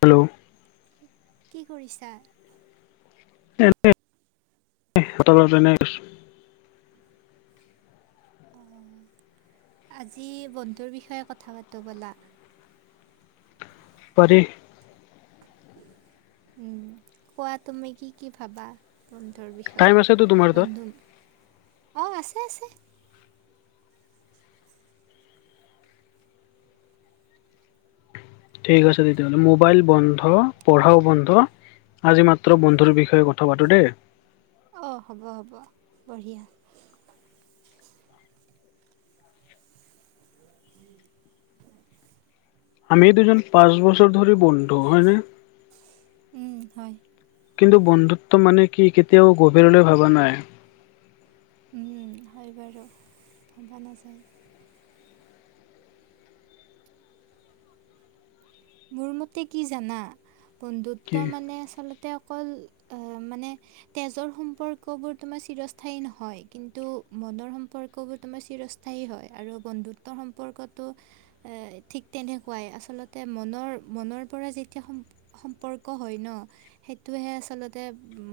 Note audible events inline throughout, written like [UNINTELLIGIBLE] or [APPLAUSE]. Hello কি কৰিছা? এনে এনে আছোঁ আজি বন্ধুৰ বিষয়ে কথা পাতো ব'লা। পাৰি উম, কোৱা তুমি কি কি ভাবা? বন্ধৰ টাইম বিষয়ে আছেতো তোমাৰ তাত বন্ধু অ', আছে আছে। ঠিক আছে তেতিয়াহ'লে মোবাইল বন্ধ পঢ়াও বন্ধ আজি মাত্ৰ বন্ধুৰ বিষয়ে কথা পাতোঁ দেই। অঁ', হ'ব, হ'ব, বঢ়িয়া। আমি দুজন পাঁচ বছৰ ধৰি বন্ধু হয়নে? উম, হয়। কিন্তু বন্ধুত্ব মানে কি কেতিয়াও গভীৰলৈ ভবা নাই। উম, হয়, বাৰু ভবা নাযায়। মোৰ মতে কি জানা, বন্ধুত্ব কি মানে আচলতে অকল মানে তেজৰ সম্পৰ্ক বোৰ তোমাৰ চিৰস্থায়ী নহয় কিন্তু মনৰ সম্পৰ্ক বোৰ তোমাৰ চিৰ স্থাযী হয়, আৰু বন্ধুত্বৰ সম্পৰ্কতো ঠিক তেনেকুৱাই, আচলতে মনৰ মনৰ পৰা যেতিয়া সম সম্পৰ্ক হয় ন'। সেইটোহে আচল্ততে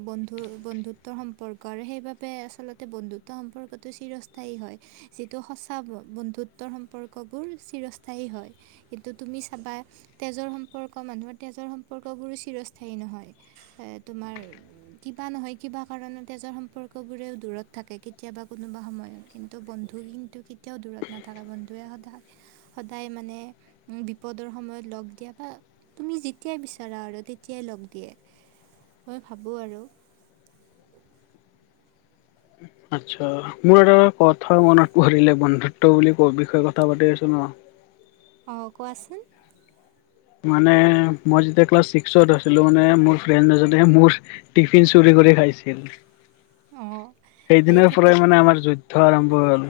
বন্ধু বন্ধুত্বৰ সম্পৰ্ক, আৰু সেইবাবে আচল্ততে বন্ধুত্ব সম্পৰ্কটো চিৰস্থায়ী হয়, যিটো সঁচা বন্ধুত্বৰ সম্পৰ্কবোৰ চিৰস্থায়ী হয়। কিন্তু তুমি চাবা। তেজৰ সম্পৰ্ক মানুহৰ তেজৰ সম্পৰ্কবোৰো চিৰস্থায়ী নহয় তোমাৰ কিবা নহয় কিবা কাৰণত তেজৰ সম্পৰ্ক বোৰেও দূৰত থাকে কেতিয়াবা কোনোবা সময়ত কিন্তু বন্ধু কিন্তু কেতিয়াও দূৰত নাথাকে বন্ধুৱে সদায় সদায় মানে বিপদৰ সময়ত লগ দিয়া বা, তুমি যেতিয়াই বিচাৰা আৰু তেতিয়াই লগ দিয়ে। মই ভাবোঁ আৰু। আত্ছা মোৰ এটা কথা মনত পৰিলে বন্ধুত্ব বুলি ক বিষয়ে কথা পাতি আছো ন'। অঁ', কোৱাচোন। মানে মই যেতিয়া ক্লাছ ছিক্সত আছিলো, মানে মোৰ ফ্ৰেণ্ড এজনে মোৰ টিফিন চুৰি কৰি খাইছিল। অঁ সেই সেইদিনৰ পৰাই তাক মানে আমাৰ যুদ্ধ আৰম্ভ হ'ল।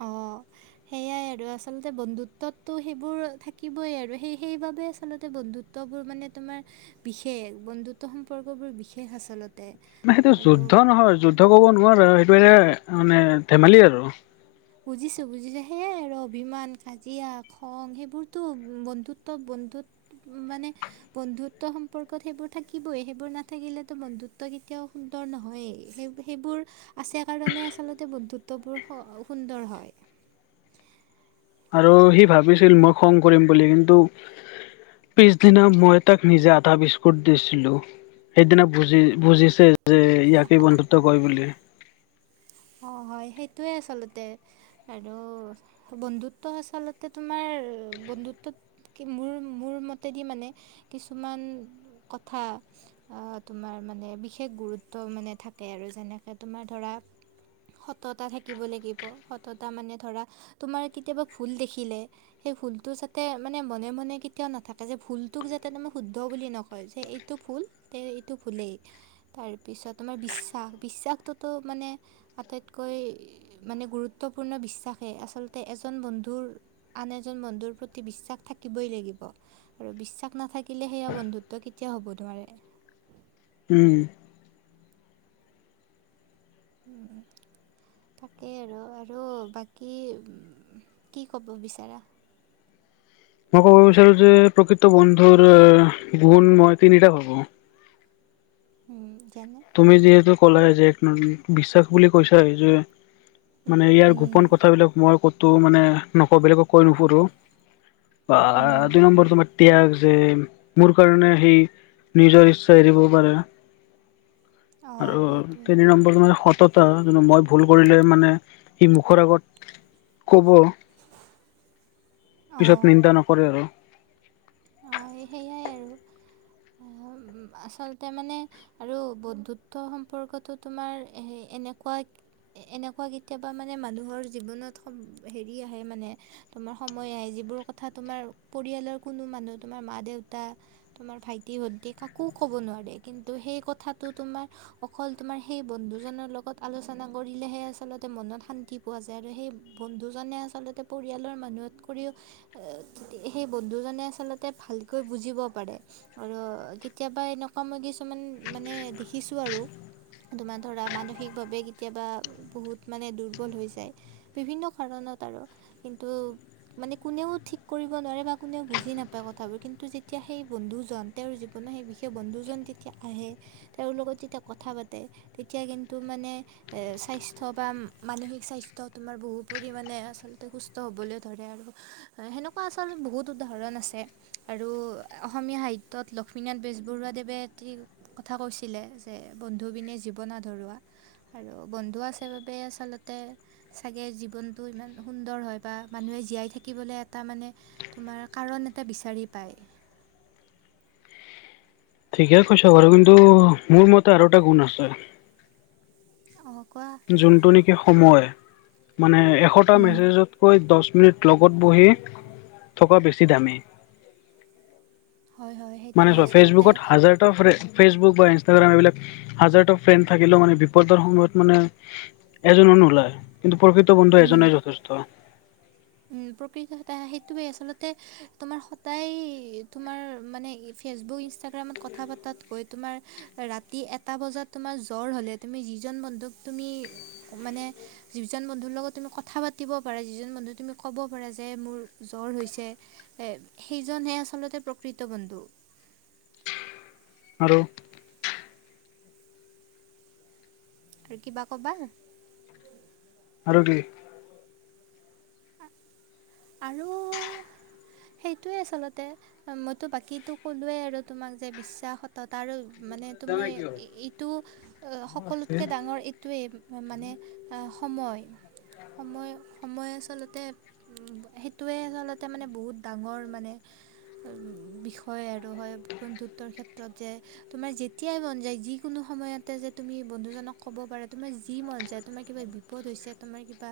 অঁ'। সেয়াই আৰু আচলতে বন্ধুত্বতো সেইবোৰ থাকিবই, আৰু সেই সেইবাবে আচলতে বন্ধুত্ব বোৰ মানে তোমাৰ বিশেষ বন্ধুত্ব সম্পৰ্কবোৰ বিশেষ আচলতে। মানে সেইটো আৰু যুদ্ধ নহয় যুদ্ধ ক'ব নোৱাৰো সেইটো এ মানে ধেমালি আৰু। বুজিছোঁ বুজিছোঁ, সেয়াই আৰু অভিমান কাজিয়া খং সেইবোৰতো বন্ধুত্ব বন্ধুত্ব মানে বন্ধুত্ব সম্পৰ্কত সেইবোৰ থাকিবই সেইবোৰ নাথাকিলেতো বন্ধুত্ব কেতিয়াও সুন্দৰ নহয়েই, সেই সেইবোৰ আছে কাৰণে আচলতে বন্দ্ধুত্ববোৰ সুন্দৰ হয়। আৰু সি ভাবিছিল মই খং কৰিম বুলি কিন্তু পিছদিনা মই তাক নিজে আধা বিস্কুট দিছিলো। সেইদিনা বুজি বুজিছে যে, ইয়াকে বন্ধুত্ব কয় বুলি। অঁ', হয়, সেইটোৱে আচলতে। আৰু বন্ধুত্ব আচলতে তোমাৰ বন্ধুত্বত মোৰ মোৰ মতেদি মানে কিছুমান কথা। তোমাৰ মানে বিশেষ গুৰুত্ব মানে থাকে আৰু যেনেকে তোমাৰ ধৰা সততা থাকিব লাগিব সততা মানে ধৰা তোমাৰ কেতিয়াবা ভুল দেখিলে সেই ভুলটো যাতে মানে মনে মনে কেতিয়াও নাথাকে যে ভুলটোক যাতে তমে শুদ্ধ বুলি নকয় যে, এই এইটো ভুল তে ইটো ভুলেই। তাৰপিছত আমাৰ বিশ্বাস বিশ্বাসটোতো মানে আটাইতকৈ মানে গুৰুত্বপূৰ্ণ বিশ্বাসে আচলতে এজন বন্ধুৰ আন এজন বন্ধুৰ প্ৰতি বিশ্বাস থাকিবই লাগিব। আৰু বিশ্বাস নাথাকিলে সেয়া বন্ধুত্ব কেতিয়াও হ'ব নোৱাৰে। উম। উম। তাকেই আৰু আৰু বাকী কি ক'ব বিচাৰা। মই ক'ব বিচাৰো যে প্ৰকৃত বন্ধুৰ গুণ মই তিনিটা ভাবো। উম যেনে তুমি যিহেতু ক'লা যে বিশ্বাস বুলি কৈছা এই যে উম মানে ইয়াৰ গোপন উম কথাবিলাক মই ক'তো মানে নকওঁবিলাকো কৈ নুফুৰো অ উম আ ন্বৰটো ম এতিাগ যে মোৰ কাৰণে সেই নিজৰ ইচ্ছা এৰিব পাৰে অঁ আৰু সেইটোৱে তিনি নম্বৰটো মানে সততাো মই ভুল কৰিলে মানে সি মুখৰ আগত ক'ব পিছত নিন্দা নকৰে আৰু অ সেয়াই আৰু আচলতে মানে আৰু বন্ধুত্ব সম্পৰ্কতো তোমাৰ এ এনেকুৱা এনেকুৱা কেতিয়াবা মানে মানুহৰ জীৱনত সব হেৰি আহে মানে তোমাৰ সময় আহ যিবোৰ কথা তোমাৰ পৰিয়ালৰ কোনো মানুহ তোমাৰ মা দেউতা তোমাৰ ভাইটি সৈতে কাকো ক'ব নোৱাৰে কিন্তু সেই কথাটো তোমাৰ অকল তোমাৰ সেই বন্ধু জনৰ লগত আলোচনা কৰিলেহে আচল্ততে মনত শান্তি পোৱা যায় আৰু সেই বন্ধুজনে আচলতে পৰিয়ালৰ মানুহতকও সেই বন্ধুজনে আচলতে ভালকৈ বুজিব পাৰে আৰু কেতিয়াবা এনেকুৱা মই কিছুমান মানে দেখিছো আৰু তোমাৰ ধৰা মানসিকভাৱে কেতিয়াবা বহুত মানে দুৰ্বল হৈ যায় বিভিন্ন কাৰণত আৰু কিন্তু মানে কোনেও ঠিক কৰিব নোৱাৰে বা কোনেও বুজি নাপায় উপায় কথাবোৰ কিন্তু যেতিয়া সেই বন্ধুজন তেওঁৰ জীৱনৰত সেই বিশেষ বন্ধুজন যেতিয়া আহে তেওঁৰ লগত যেতিয়া কথা পাতে তেতিয়া কিন্তু মানে এ স্বাস্থ্য় বা মানসিক স্বাস্থ্্য তোমাৰ বহু পৰিমণে আচলতে সুস্থ ষ্ট হ'বলৈ ধৰে আৰু সেনেকুৱা আচল বহুত উদাহৰণ আছে আৰু অসমীয়া সাহিত্যত লক্ষ্মীনাথ বেজবৰুৱাদেৱে এটি কথা কৈছিলে যে বন্ধুবিনে জীৱন আধৰুৱা আৰু বন্ধু আছে বাবে আচলতে চাগে জীৱনটো ইমান সুন্দৰ হয় বা মানুহে জীয়াই থাকিবলৈ এটা মানে তোমাৰ কাৰণ এটা বিচাৰি পায় ঠিকে কৈছ বাৰু কিন্তু মোৰ মতে আৰু এটা গুণ আছে অ কোৱা যোনটো নেকি সময় মানে এশটা উম, মেছেজত কৈ দহ মিনিট লগত বহি থকা বেছি দামী হয় হয় মানে সেইটোৱে চোৱা আচলতে ফেচবুকত হাজাৰ ফ্ৰ ফেচবুক বা ইনষ্টাগ্ৰাম এইবিলাক হাজাৰটা ফ্ৰেণ্ড থাকিলেও মানে বিপদৰ সময়ত মানে এজননৰ নলয় কিন্তু প্ৰকৃত বন্ধু উম এজনে যথেষ্ট প্ৰকৃত এ সেইটোৱেই আচলতে তোমাৰ সদায় তোমাৰ মানে ফেচবুক ইনষ্টাগ্ৰামত কথা পা তাতকৈ তোমাৰ ৰাতি এটা বজাত তোমাৰ জ্বৰ হ'লে তুমি যিজন বন্ধুক তুমি মানে যিজন বন্ধুৰ লগত তুমি কথা পাতিব পাৰা যিজন বন্ধু তুমি ক'ব পৰা যে মোৰ জ্বৰ হৈছে সেইজনহে আচলতে প্ৰকৃত বন্ধু আৰু আৰু কিবা ক'বা আৰু কি আৰু সেইটোৱে আচলতে মইতো বাকীো কলোোৱে আৰু তোমাক যে বিশ্বাসতত আৰু মানে তোমাৰ এইটো সকলোতকে ডাঙৰ টোৱেই মানে সময় সময় সময় আচলতে সেইটোৱে আচলতে মানে বহুত ডাঙৰ মানে উ বিষয় আৰু হয় বন্ধুত্বৰ ক্ষেত্ৰত যে তোমাৰ যেতিয়াই মন যায়, যি কোনো সময়তে যে তুমি বন্ধুজনক ক'ব পাৰা। তোমাৰ যি মন যায় তোমাৰ কিবা বি পদ হৈছে তোমাৰ কিবা,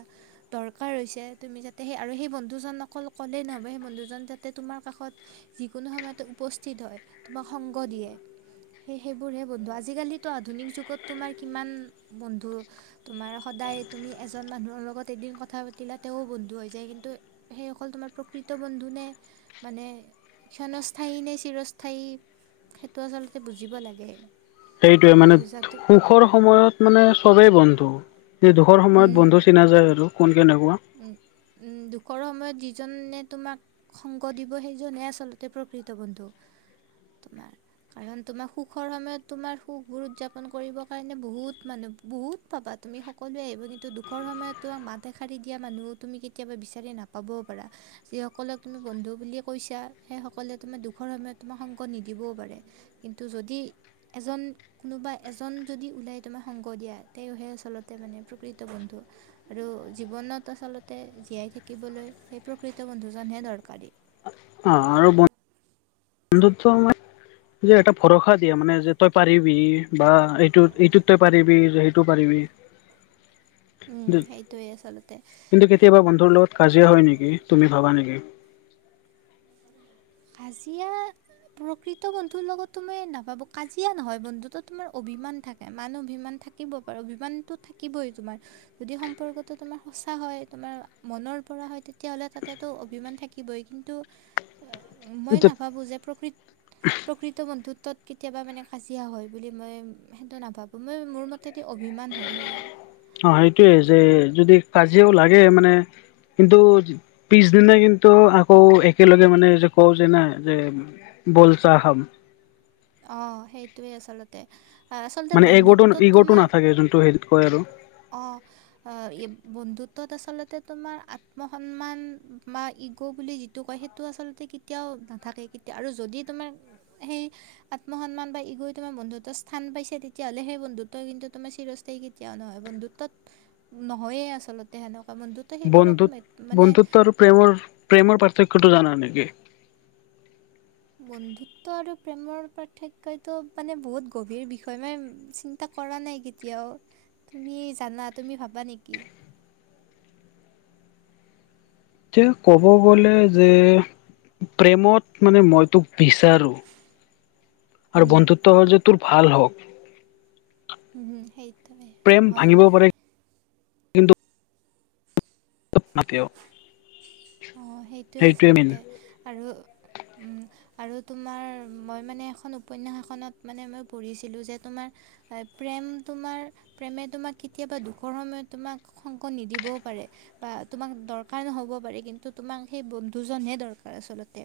দৰকাৰ হৈছে। তুমি যাতে সেই আৰু সেই বন্ধু দুজন অকল ক'লেই নহ'ব। সেই বন্ধুজন যাতে তোমাৰ কাষত যিকোনো সময়তে উপস্থিত হয়, তোমাক সংগ দিয়ে। সেই সেইবোৰহে বন্ধু। আজিকালিতো আধুনিক যুগত তোমাৰ কিমান বন্ধু তোমাৰ সদায় তুমি এজন মানুহৰ লগত এদিন কথা পাতিলা, তেৱোঁ বন্ধু হৈ যায় কিন্তু সেইসকল তোমাৰ প্ৰকৃত বন্ধুনে? মানে ক্ষণস্থায়ী নে চিৰস্থায়ী, সেইটো আচলতে বুজিব লাগে। সেইটোৱে বা মানে, বুজাটো সুখৰ সময়ত মানে চবেই বন্ধু। যে দুখৰ উম, সময়ত বন্ধু কিনা যায় আৰু কোন কেনেকুৱা। উম। দুখৰ সময়ত যিজনে তোমাক সংগ দিব, সেইজনহে আচলতে প্ৰকৃত বন্ধু, তোমাৰ। কাৰণ তোমাক সুখৰ সময়ত তোমাৰ সুখবোৰ উদযাপন কৰিব কাৰণে বহুত মানুহ, বহুত পাবা। তুমি সকলোৱে এব কিন্তু দুখৰ সময়ত তোমাক মাত এশাৰী দিয়া মানুহ তুমি কেতিয়াবা বিচাৰি নাপাবও পাৰা। যিসকলক তুমি বন্ধু বুলি কৈছা, সেইসকলে তোমাৰ দুখৰ সময়ত তোমাক সংগ নিদিবও পাৰে। কিন্তু যদি এজন কোনোবা এজন যদি ওলাই তোমাক সংগ দিয়া, তেওঁহে আচলতে মানে প্ৰকৃত বন্ধু। আৰু জীৱনত আচলতে জীয়াই থাকিবলৈ, সেই প্ৰকৃত বন্ধুজনহে দৰকাৰী। অ, আৰু বন বন্ধুত্ব আমাই যে এটা ভৰসা দিয়ে মানে যে তই পাৰিবি বা এইটোত, এইটোত তই পাৰিবি যে সেইটো পাৰিবি। উম। সেইটোৱে আচলতে। কিন্তু কেতিয়াবা বন্ধুৰ লগত কাজিয়া হয় নেকি, তুমি ভাবা নেকি? কাজিয়া প্ৰকৃত বন্ধুৰ লগতটো মই নাভাবোঁ। কাজিয়া নহয়, বন্ধুত তোমাৰ অভিমান থাক মান-অভিমান থাকিব পাৰ। অভিমানতো থাকিবই তোমাৰ যদি সম্পৰ্কটো তোমাৰ সঁচা হয়, তোমাৰ মনৰ পৰা হয়। তেতিয়াহ'লে তাতেটো অভিমান থাক কিবই কিন্তু মই নাভাবোঁ যে প্ৰকৃত, প্ৰকৃত বন্ধুত্বত কেতিয়াবা মানে কাজিয়া হয় বুলি, মই সেইটো নাভাবোঁ। মই মোৰ মতে দি অভিমান হয় সেয়া। অ, সেইটোয়ে যে যদি কাজিয়াও লাগে মানে কিন্তু পিছদিনা কিন্তু আকৌ একেলগে মানে যে কওঁ যে না যে ব'ল ছা খাব'। অ', সেইটোৱেই আচলতে। আহ, আচলতে মানে এগ'টো, বন্ধুত্বত ইগ'টো নাথাকে। যোনটো হেৰিত কয় আৰু অ'। অ, বন্ধুত্বত আচলতে তোমাৰ আত্মসন্মান বা ইগ' বুলি যিটো কয় সে তো আচলতে কেতিয়াও নাথাকে। কেতিয়া, আৰু যদি তোমাৰ সেই আত্মসন্মান বা ইগ'ই তোমাৰ বন্ধুত্ব স্থান পাইছে, তেতিয়াহ'লে সেই বন্ধুত্ব কিন্তু তোমাৰ চিৰস্থায়ী কেতিয়াও নহয়। বন্ধুত্বত নহয়ে আচলতে সেনেকুৱা। বন্ধুত সেইবোৰ একো বন্ধুত মেত মানে বন্ধুত্ব আৰু প্ৰেমৰ, প্ৰেমৰ পাৰ্থক্যটো জানা নিকি? বন্ধুত্ব আৰু প্ৰেমৰ পাৰ্থক্যয়টো মানে বহুত গভীৰ বিষয় মানে চিন টা কৰা নাই কেতিয়াও। তুমি জানা, তুমি ভাবা নেকি? তিয়া, ক'ব গ'লে যে প্ৰেমত মানে মই তোক বিচাৰোঁ। আৰু হুম বন্ধুত্ব হ'ল যে তোৰ ভাল হওঁক। উম। সেইটোৱে। হয়, ভাঙিব হয়। পাৰে কিন্তু [UNINTELLIGIBLE] অ, সেইটোৱে আচলতে আৰু আৰু তোমাৰ, মই মানে এখন উপন্যাস এখনত মানে মই পঢ়িছিলোঁ যে তোমাৰ প্ৰেম তোমাৰ প্ৰেমে তোমাক কেতিয়াবা দুখৰ সময়ত তোমাক শংক নিদিবও পাৰে। বা তোমাক দৰকাৰ হ'ব পাৰে কিন্তু টো তোমাক সেই বন্ধুজনহে দৰকাৰ আচলতে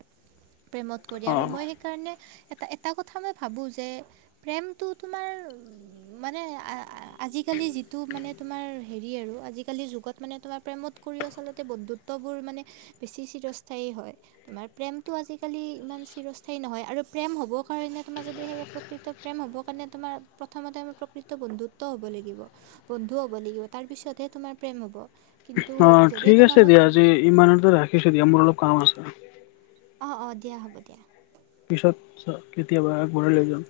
প্ৰেমত কৰি অ আৰু মই সেইকাৰণে এটা এটা কথা মই ভাবোঁ যে প্ৰেমটো তোমাৰ মানে আ-আজিকালি যিটো মানে তোমাৰ হেৰি আৰু আজিকালিৰ যুগত মানে তোমাৰ প্ৰেমত কৰি আচলতে বন্ধুত্ববোৰ মানে বেছি চিৰস্থায়ী হয়। তোমাৰ প্ৰেমটো আজিকালি ইমান চিৰস্থায়ী নহয় আৰু প্ৰেম হ'ব কাৰণে তোমাৰ যদি সেই প্ৰকৃত প্ৰেম হ'বৰ কাৰণে তোমাৰ প্ৰথমতে আমাৰ প্ৰকৃত বন্ধুত্ব হ'ব লাগিব। বন্ধু হ'ব লাগিব তাৰপিছতহে তোমাৰ প্ৰেম হ'ব। কিন্তু অ' যদি ঠিক আছে তোমালোক দিয়া আজি ইমানতে ৰাখিছো দিয়া, মোৰ অলপ কাম আছে। অ', অ' দিয়া, হ'ব দিয়া। পিছত কেতিয়াবা আগবঢ়াই লৈ যাম।